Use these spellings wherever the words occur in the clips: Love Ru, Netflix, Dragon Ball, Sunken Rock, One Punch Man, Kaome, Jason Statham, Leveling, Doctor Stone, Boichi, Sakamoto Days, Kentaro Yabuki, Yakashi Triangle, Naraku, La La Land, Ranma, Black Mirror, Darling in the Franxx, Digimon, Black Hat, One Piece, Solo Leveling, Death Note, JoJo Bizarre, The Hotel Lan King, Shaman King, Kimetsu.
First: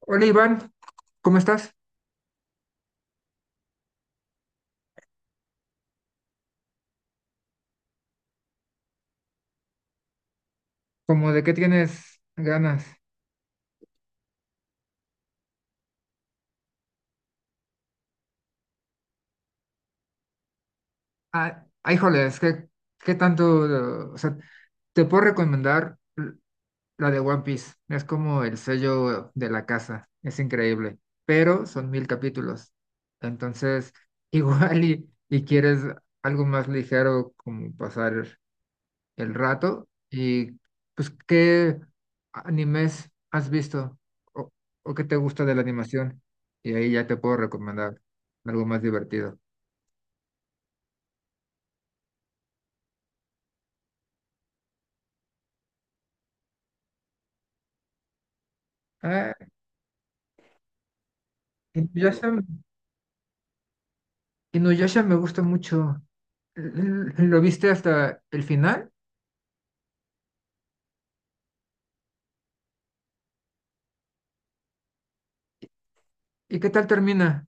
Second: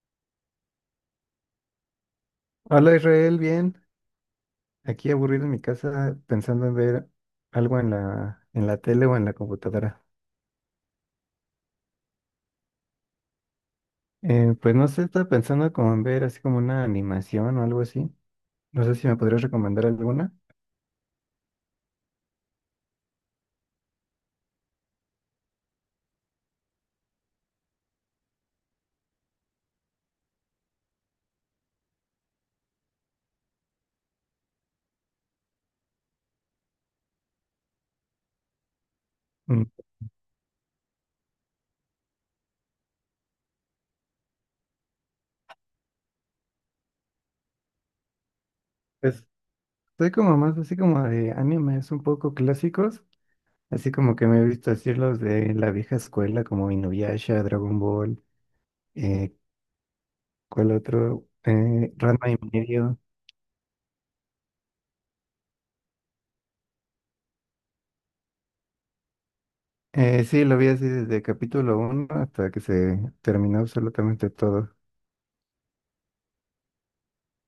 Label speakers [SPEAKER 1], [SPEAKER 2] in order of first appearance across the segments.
[SPEAKER 1] Hola Iván, ¿cómo estás?
[SPEAKER 2] Hola Israel, bien. Aquí aburrido en mi casa pensando en ver algo en la tele o en la computadora.
[SPEAKER 1] ¿Cómo de qué tienes ganas?
[SPEAKER 2] Pues no sé, estaba pensando como en ver así como una animación o algo así. No sé si me podrías recomendar alguna.
[SPEAKER 1] Híjoles, ¿qué tanto? O sea, te puedo recomendar la de One Piece. Es como el sello de la casa, es increíble, pero son 1000 capítulos. Entonces, igual y quieres algo más ligero como pasar el
[SPEAKER 2] Mm,
[SPEAKER 1] rato. Y pues, ¿qué animes has visto o, o qué te gusta de la animación? Y ahí ya te puedo recomendar algo más
[SPEAKER 2] pues
[SPEAKER 1] divertido.
[SPEAKER 2] estoy como más así como de animes un poco clásicos. Así como que me he visto así los de la vieja escuela como Inuyasha, Dragon Ball,
[SPEAKER 1] Ah,
[SPEAKER 2] eh, ¿cuál otro?
[SPEAKER 1] Inuyasha,
[SPEAKER 2] Ranma y medio.
[SPEAKER 1] Inuyasha me gusta mucho. L- ¿Lo viste hasta el final?
[SPEAKER 2] Sí, lo vi así desde capítulo uno hasta que se terminó absolutamente todo.
[SPEAKER 1] ¿Y qué tal termina?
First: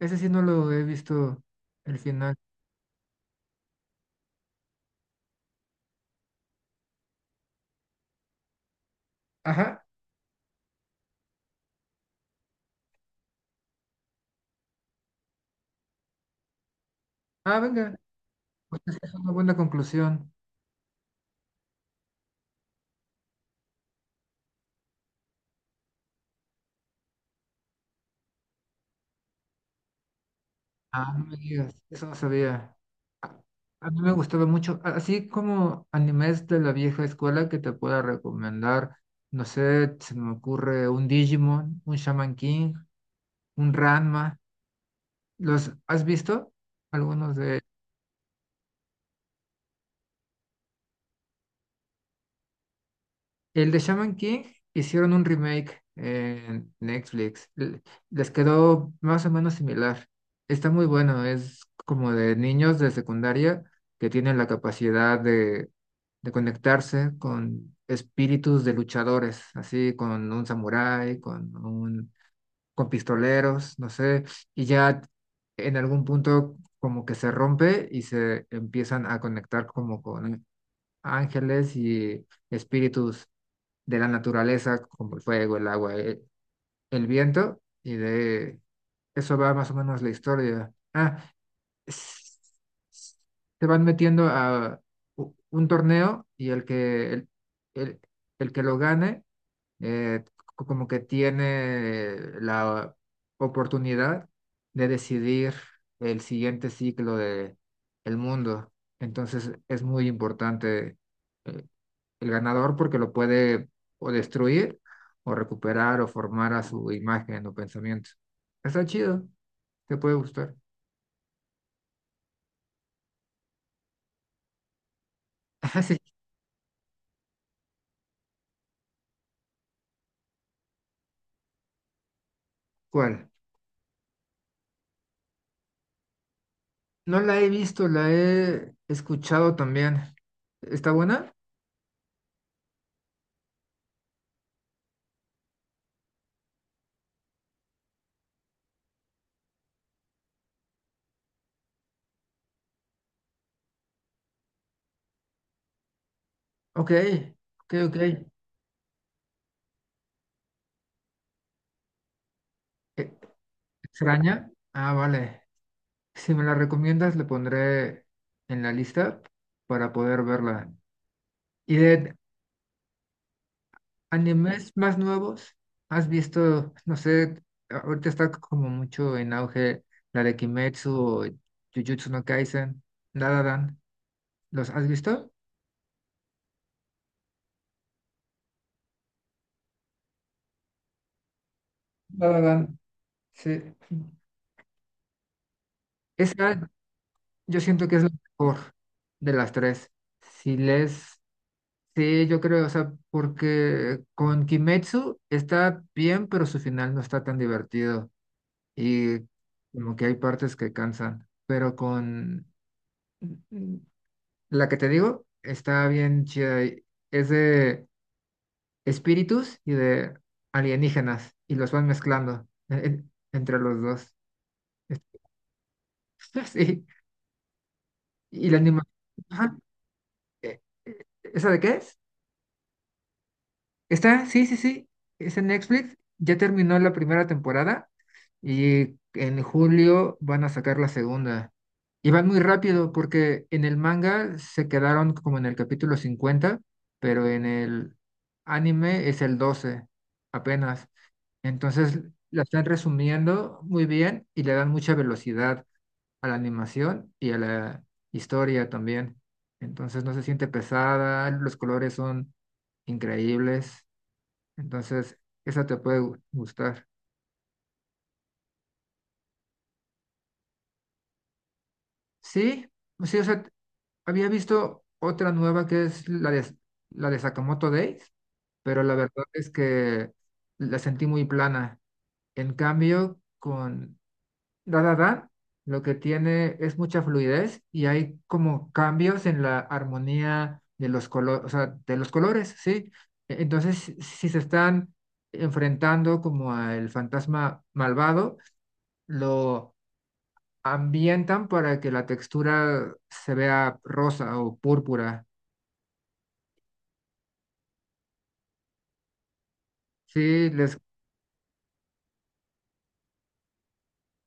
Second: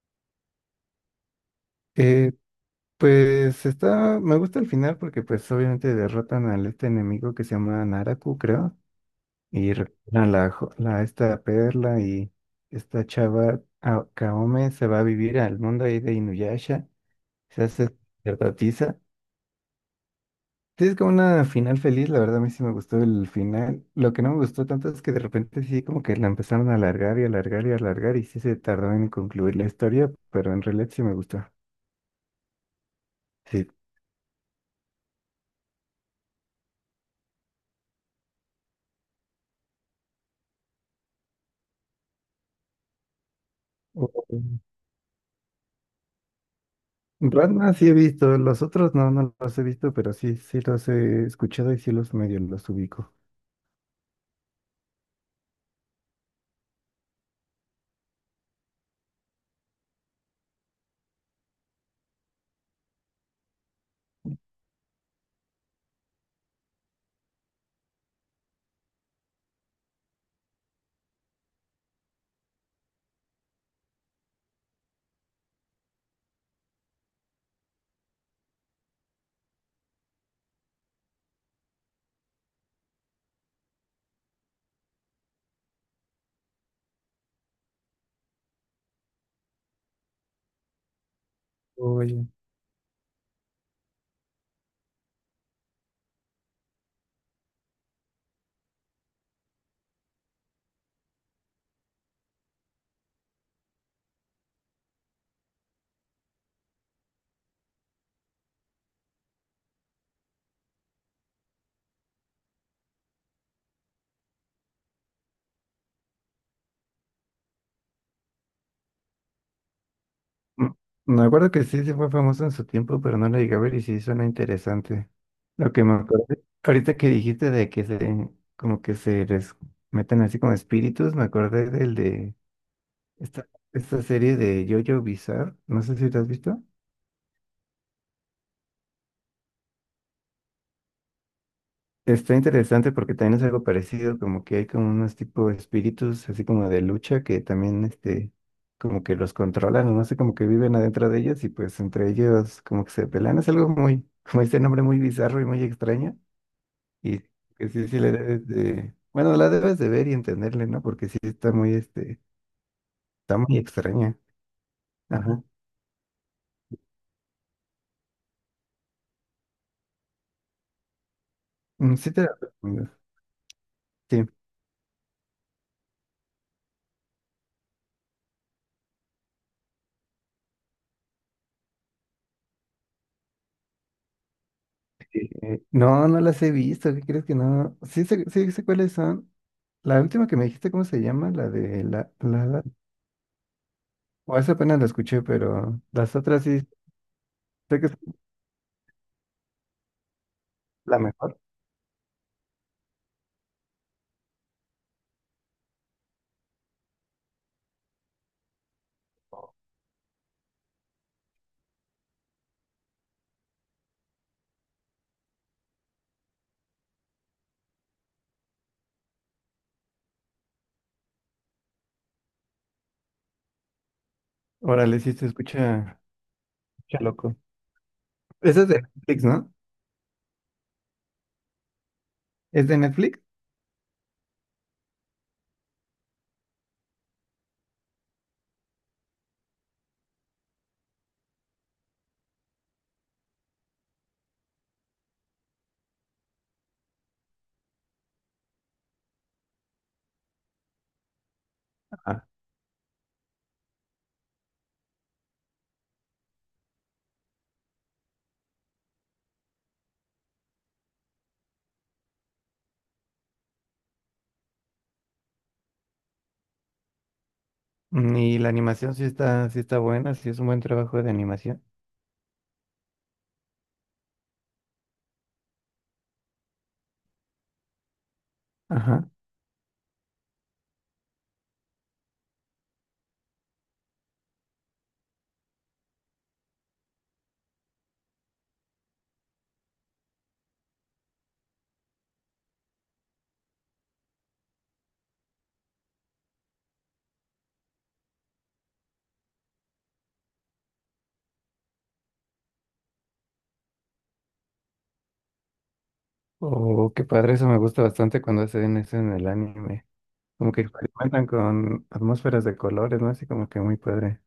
[SPEAKER 1] Ese sí no lo he visto el
[SPEAKER 2] Eh,
[SPEAKER 1] final.
[SPEAKER 2] pues está, me gusta el final porque pues obviamente derrotan al este enemigo que se llama Naraku, creo, y
[SPEAKER 1] Ajá.
[SPEAKER 2] recuperan la esta perla y esta chava Kaome se va a vivir al mundo ahí de Inuyasha,
[SPEAKER 1] Ah,
[SPEAKER 2] se hace
[SPEAKER 1] venga. Pues
[SPEAKER 2] sacerdotisa.
[SPEAKER 1] esa es una buena conclusión.
[SPEAKER 2] Sí, es como una final feliz, la verdad a mí sí me gustó el final. Lo que no me gustó tanto es que de repente sí como que la empezaron a alargar y alargar y alargar y sí se tardó en concluir la historia, pero en realidad sí
[SPEAKER 1] Ah,
[SPEAKER 2] me
[SPEAKER 1] no me
[SPEAKER 2] gustó.
[SPEAKER 1] digas, eso no sabía. A,
[SPEAKER 2] Sí.
[SPEAKER 1] a mí me gustaba mucho, así como animes de la vieja escuela que te pueda recomendar, no sé, se me ocurre un Digimon, un Shaman King, un
[SPEAKER 2] Oh.
[SPEAKER 1] Ranma. ¿Los has visto? Algunos de
[SPEAKER 2] Ranma sí he visto, los otros no, no los he visto, pero sí, sí los he escuchado y sí los medio los ubico.
[SPEAKER 1] el de Shaman King hicieron un remake en Netflix. Les quedó más o menos similar. Está muy bueno, es como de niños de secundaria que tienen la capacidad de conectarse con espíritus de luchadores, así con un samurái, con pistoleros, no sé, y ya en algún punto como que se rompe y se empiezan a conectar como con ángeles y espíritus de la naturaleza, como el fuego, el agua, el viento, y de eso va más o menos la historia.
[SPEAKER 2] Oye.
[SPEAKER 1] S- s- Se van metiendo a un torneo y el- el que lo gane, eh, como que tiene la oportunidad de decidir el siguiente ciclo de el mundo. Entonces es muy importante eh, el ganador porque lo puede o destruir o recuperar o formar a su imagen o pensamiento. Está chido, te puede gustar.
[SPEAKER 2] Mm, me acuerdo que sí, sí fue famoso en su tiempo, pero no la llegué a ver y sí suena interesante. Lo
[SPEAKER 1] Ajá,
[SPEAKER 2] que me
[SPEAKER 1] sí,
[SPEAKER 2] acuerdo, ahorita que dijiste de que se, como que se les meten así como espíritus, me acordé del de
[SPEAKER 1] ¿cuál?
[SPEAKER 2] esta serie de JoJo Bizarre, no sé si lo has visto.
[SPEAKER 1] No la he visto, la he escuchado también. ¿Está buena?
[SPEAKER 2] Está interesante porque también es algo parecido, como que hay como unos tipo de espíritus así como de lucha que también este, como que los controlan, o no sé, como que viven adentro de ellos y pues entre ellos como que se pelean, es algo muy, como dice el nombre, muy bizarro y muy extraño.
[SPEAKER 1] Ok,
[SPEAKER 2] Y que
[SPEAKER 1] ok,
[SPEAKER 2] sí,
[SPEAKER 1] ok.
[SPEAKER 2] sí le debes de... Bueno, la debes de ver y entenderle, ¿no? Porque sí está muy, este,
[SPEAKER 1] Eh,
[SPEAKER 2] está muy extraña.
[SPEAKER 1] ¿Extraña? Ah,
[SPEAKER 2] Ajá.
[SPEAKER 1] vale. Si me la recomiendas, le pondré en la lista para poder verla. Y
[SPEAKER 2] Mm, sí
[SPEAKER 1] de
[SPEAKER 2] te la recomiendo. Sí.
[SPEAKER 1] animes más nuevos, ¿has visto, no sé, ahorita está como mucho en auge la de Kimetsu o Jujutsu no Kaisen, La La Land, ¿los has visto?
[SPEAKER 2] No, no las he visto. ¿Qué crees que no? Sí sé cuáles son. La última que me dijiste, ¿cómo se llama? La de la...
[SPEAKER 1] La La
[SPEAKER 2] la, la-
[SPEAKER 1] Land, sí.
[SPEAKER 2] O esa apenas la escuché, pero las otras sí
[SPEAKER 1] Esa yo
[SPEAKER 2] sé que
[SPEAKER 1] siento
[SPEAKER 2] es
[SPEAKER 1] que es la mejor de las tres. Si
[SPEAKER 2] la
[SPEAKER 1] les
[SPEAKER 2] mejor.
[SPEAKER 1] sí, yo creo, o sea, porque con Kimetsu está bien, pero su final no está tan divertido y como que hay partes que cansan, pero con... La que te digo está bien chida. Es de espíritus y de alienígenas y los van mezclando entre los dos.
[SPEAKER 2] Órale, sí se escucha,
[SPEAKER 1] Sí.
[SPEAKER 2] escucha loco.
[SPEAKER 1] Y la
[SPEAKER 2] Esa es de
[SPEAKER 1] animación.
[SPEAKER 2] Netflix, ¿no?
[SPEAKER 1] ¿Esa de qué es?
[SPEAKER 2] ¿Es de Netflix?
[SPEAKER 1] Sí, sí, sí, es en Netflix, ya terminó la primera temporada y en julio van a sacar la segunda. Y van muy rápido porque en el manga se quedaron como en el capítulo 50, pero en el anime es el 12 apenas. Entonces
[SPEAKER 2] Ajá.
[SPEAKER 1] la están resumiendo muy bien y le dan mucha velocidad a la animación y a la historia también. Entonces no se siente pesada, los colores son increíbles, entonces esa te puede gustar.
[SPEAKER 2] Mm, y la animación sí está buena, sí es un buen trabajo de animación.
[SPEAKER 1] Sí, sí, o sea, había visto otra nueva que es la de Sakamoto Days, pero la
[SPEAKER 2] Ajá.
[SPEAKER 1] verdad es que la sentí muy plana. En cambio, con dada Da lo que tiene es mucha fluidez y hay como cambios en la armonía de los colores, o sea, de los colores, sí. Entonces, si se están enfrentando como al fantasma malvado, lo ambientan para que la textura se vea rosa o púrpura.
[SPEAKER 2] Oh, qué padre, eso me gusta bastante cuando hacen eso en el anime.
[SPEAKER 1] Sí,
[SPEAKER 2] Como que
[SPEAKER 1] les,
[SPEAKER 2] experimentan con atmósferas de colores, ¿no? Así como que muy padre.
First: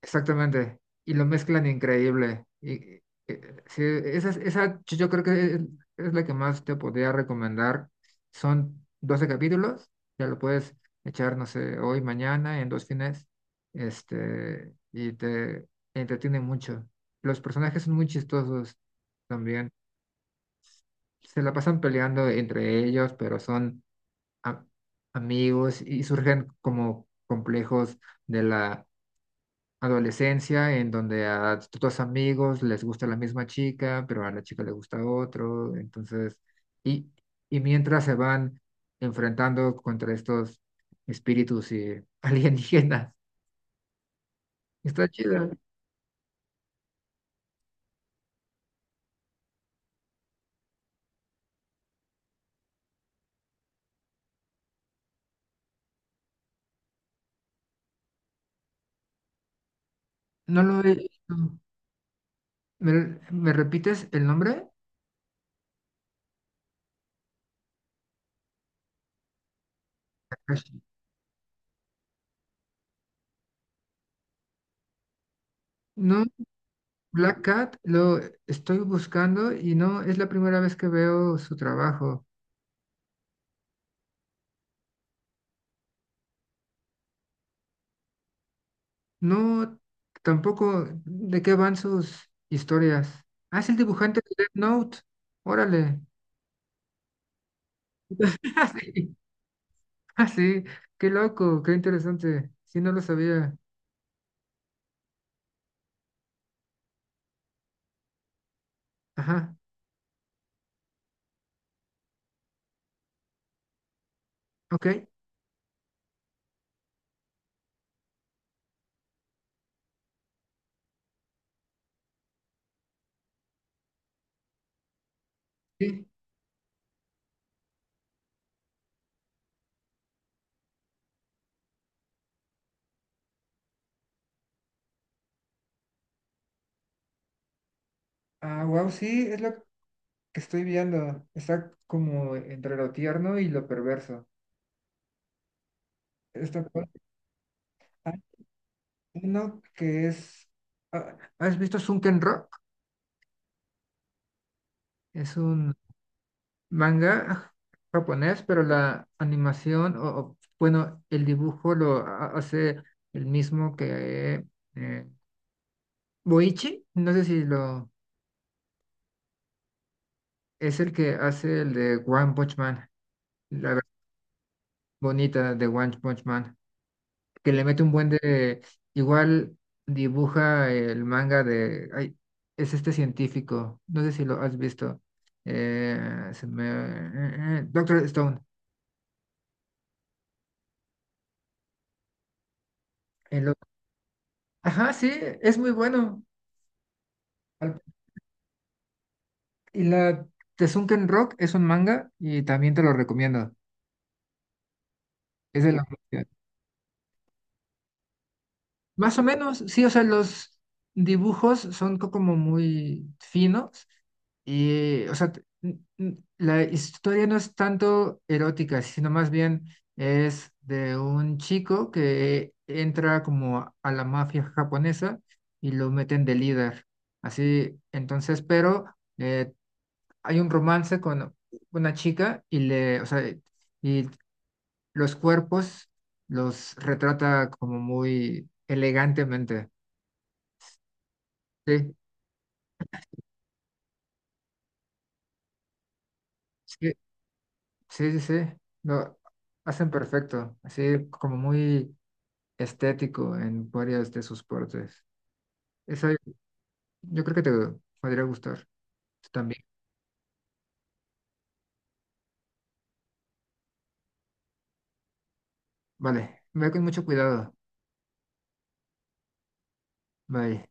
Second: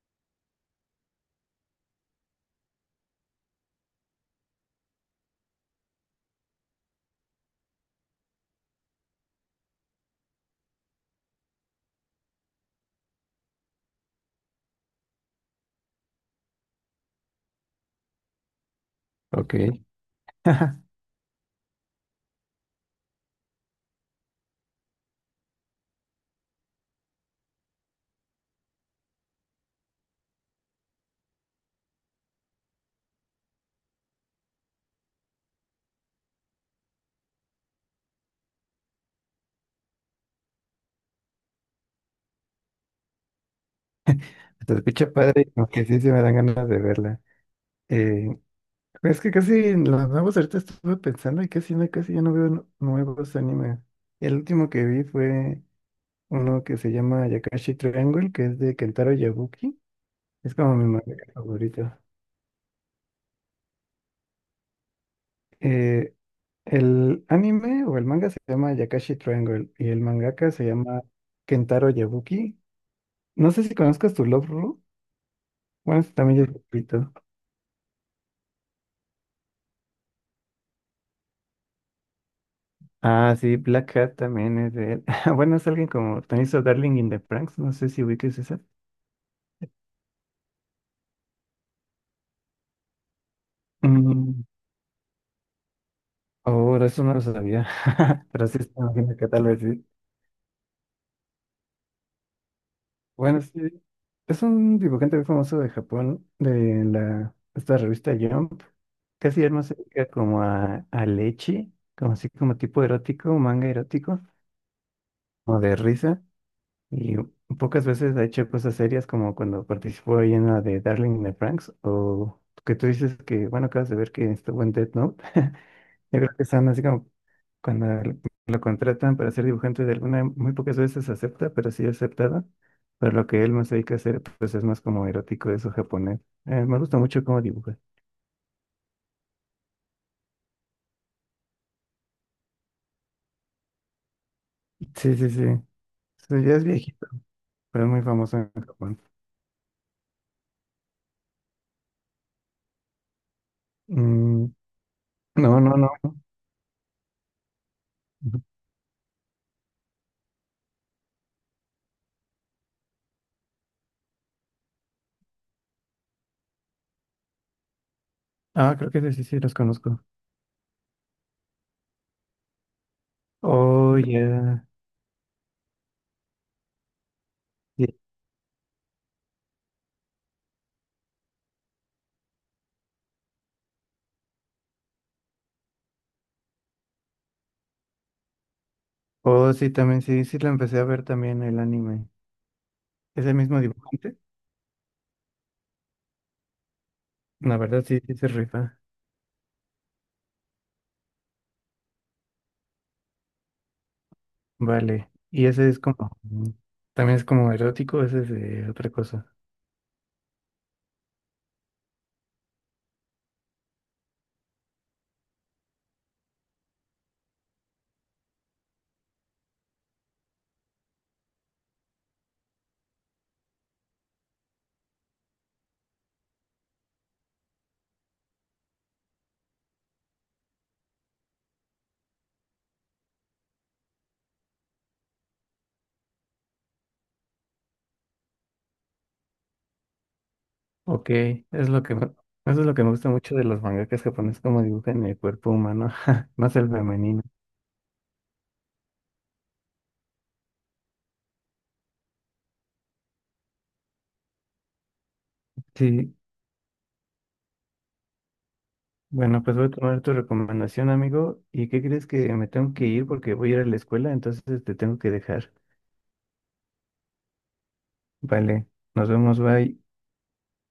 [SPEAKER 1] exactamente. Y lo mezclan increíble. Y sí, esa yo creo es la que más te podría recomendar. Son 12 capítulos, ya lo puedes echar, no sé, hoy, mañana, en dos fines, y te entretiene mucho. Los personajes son muy chistosos
[SPEAKER 2] Ok.
[SPEAKER 1] también. Se la pasan peleando entre ellos, pero son a- amigos y surgen como complejos de la adolescencia en donde a tus amigos les gusta la misma chica, pero a la chica le gusta otro, entonces, y, y mientras se van enfrentando contra estos espíritus y alienígenas.
[SPEAKER 2] Se
[SPEAKER 1] Está
[SPEAKER 2] escucha
[SPEAKER 1] chida.
[SPEAKER 2] padre, como que sí se me dan ganas de verla. Eh, es que casi en los nuevos ahorita estuve pensando y casi no, casi ya no veo nuevos animes. El último que vi fue uno que se llama Yakashi Triangle, que es de Kentaro Yabuki. Es
[SPEAKER 1] No
[SPEAKER 2] como
[SPEAKER 1] lo
[SPEAKER 2] mi
[SPEAKER 1] he
[SPEAKER 2] manga
[SPEAKER 1] visto.
[SPEAKER 2] favorito.
[SPEAKER 1] ¿Me repites el nombre?
[SPEAKER 2] Eh, El anime o el manga se llama Yakashi Triangle y el mangaka se
[SPEAKER 1] Takashi.
[SPEAKER 2] llama Kentaro Yabuki. No sé si conozcas tu Love Ru. Bueno, ese
[SPEAKER 1] No,
[SPEAKER 2] también es repito.
[SPEAKER 1] Black Cat lo estoy buscando y no es la primera vez que veo su trabajo.
[SPEAKER 2] Ah, sí, Black Hat también es de él. Bueno, es alguien como también hizo Darling in the Franxx. No sé si ubicas esa.
[SPEAKER 1] No, tampoco. ¿De qué van sus historias? Ah, es el dibujante de
[SPEAKER 2] Mm,
[SPEAKER 1] Death Note. Órale.
[SPEAKER 2] oh, de eso no lo sabía. Pero sí,
[SPEAKER 1] Ah,
[SPEAKER 2] sí, me
[SPEAKER 1] sí.
[SPEAKER 2] imagino que tal vez sí.
[SPEAKER 1] Ah, sí. Qué loco, qué interesante. Sí, no lo
[SPEAKER 2] Bueno, sí,
[SPEAKER 1] sabía.
[SPEAKER 2] es un dibujante muy famoso de Japón, de la, esta revista Jump. Casi él
[SPEAKER 1] Ajá.
[SPEAKER 2] más se dedica como a leche, como así como tipo erótico, manga erótico,
[SPEAKER 1] Ok.
[SPEAKER 2] o de risa. Y pocas veces ha hecho cosas serias como cuando participó ahí en la de Darling in the Franxx, o que tú dices que, bueno, acabas de ver que estuvo en Death Note.
[SPEAKER 1] Sí.
[SPEAKER 2] Yo creo que son así como cuando lo contratan para ser dibujante de alguna, muy pocas veces acepta, pero sí aceptado. Pero lo que él más se dedica a hacer, pues es más como erótico eso japonés. Me gusta mucho cómo dibuja.
[SPEAKER 1] Ah, wow, sí, es lo que estoy viendo. Está como entre lo tierno y lo perverso.
[SPEAKER 2] Sí, sí, sí. Sí, ya
[SPEAKER 1] Está
[SPEAKER 2] es
[SPEAKER 1] cool.
[SPEAKER 2] viejito, pero es muy
[SPEAKER 1] Hay
[SPEAKER 2] famoso en Japón.
[SPEAKER 1] uno que es. Ah, ¿has visto Sunken Rock?
[SPEAKER 2] Mm,
[SPEAKER 1] Es
[SPEAKER 2] no,
[SPEAKER 1] un
[SPEAKER 2] no, no.
[SPEAKER 1] manga japonés,
[SPEAKER 2] Ujú.
[SPEAKER 1] pero la animación, bueno, el dibujo lo hace el mismo que eh, Boichi, no sé si lo
[SPEAKER 2] Ah, creo que sí, sí, sí, los conozco.
[SPEAKER 1] es el que hace el de One Punch Man, la versión
[SPEAKER 2] Oh, ya.
[SPEAKER 1] bonita de One Punch Man, que le mete un
[SPEAKER 2] Sí.
[SPEAKER 1] buen de, igual dibuja el manga de, ay, es este científico, no sé si lo has visto, eh, se me- Doctor Stone.
[SPEAKER 2] Oh, sí, también, sí, sí, lo empecé a ver también el anime. ¿Es el
[SPEAKER 1] El
[SPEAKER 2] mismo dibujante?
[SPEAKER 1] ajá, sí, es muy bueno.
[SPEAKER 2] La
[SPEAKER 1] Al
[SPEAKER 2] verdad, sí, sí, se rifa.
[SPEAKER 1] y la Tesunken Rock es un manga y también te lo recomiendo.
[SPEAKER 2] Vale. Y
[SPEAKER 1] Es
[SPEAKER 2] ese
[SPEAKER 1] de
[SPEAKER 2] es
[SPEAKER 1] la...
[SPEAKER 2] como, mm, también es como erótico, ese es de otra
[SPEAKER 1] Más o
[SPEAKER 2] cosa.
[SPEAKER 1] menos, sí, o sea, los dibujos son como muy finos y, o sea, la historia no es tanto erótica, sino más bien es de un chico que entra como a la mafia japonesa y lo meten de líder. Así, entonces, pero eh, hay un romance con una chica y le, o sea, y los cuerpos los retrata como muy elegantemente.
[SPEAKER 2] Ok, es lo
[SPEAKER 1] Sí,
[SPEAKER 2] que, eso es lo que me gusta mucho de los mangakas japoneses, como dibujan el cuerpo humano, más el
[SPEAKER 1] sí,
[SPEAKER 2] femenino.
[SPEAKER 1] sí. Lo hacen perfecto, así como muy estético en varias de sus partes. Eso
[SPEAKER 2] Sí,
[SPEAKER 1] yo creo que te podría gustar
[SPEAKER 2] bueno, pues
[SPEAKER 1] también.
[SPEAKER 2] voy a tomar tu recomendación, amigo. ¿Y qué crees que me tengo que ir porque voy a ir a la escuela, entonces te tengo que dejar.
[SPEAKER 1] Vale, ve con mucho cuidado.
[SPEAKER 2] Vale, nos vemos, bye.
[SPEAKER 1] Bye.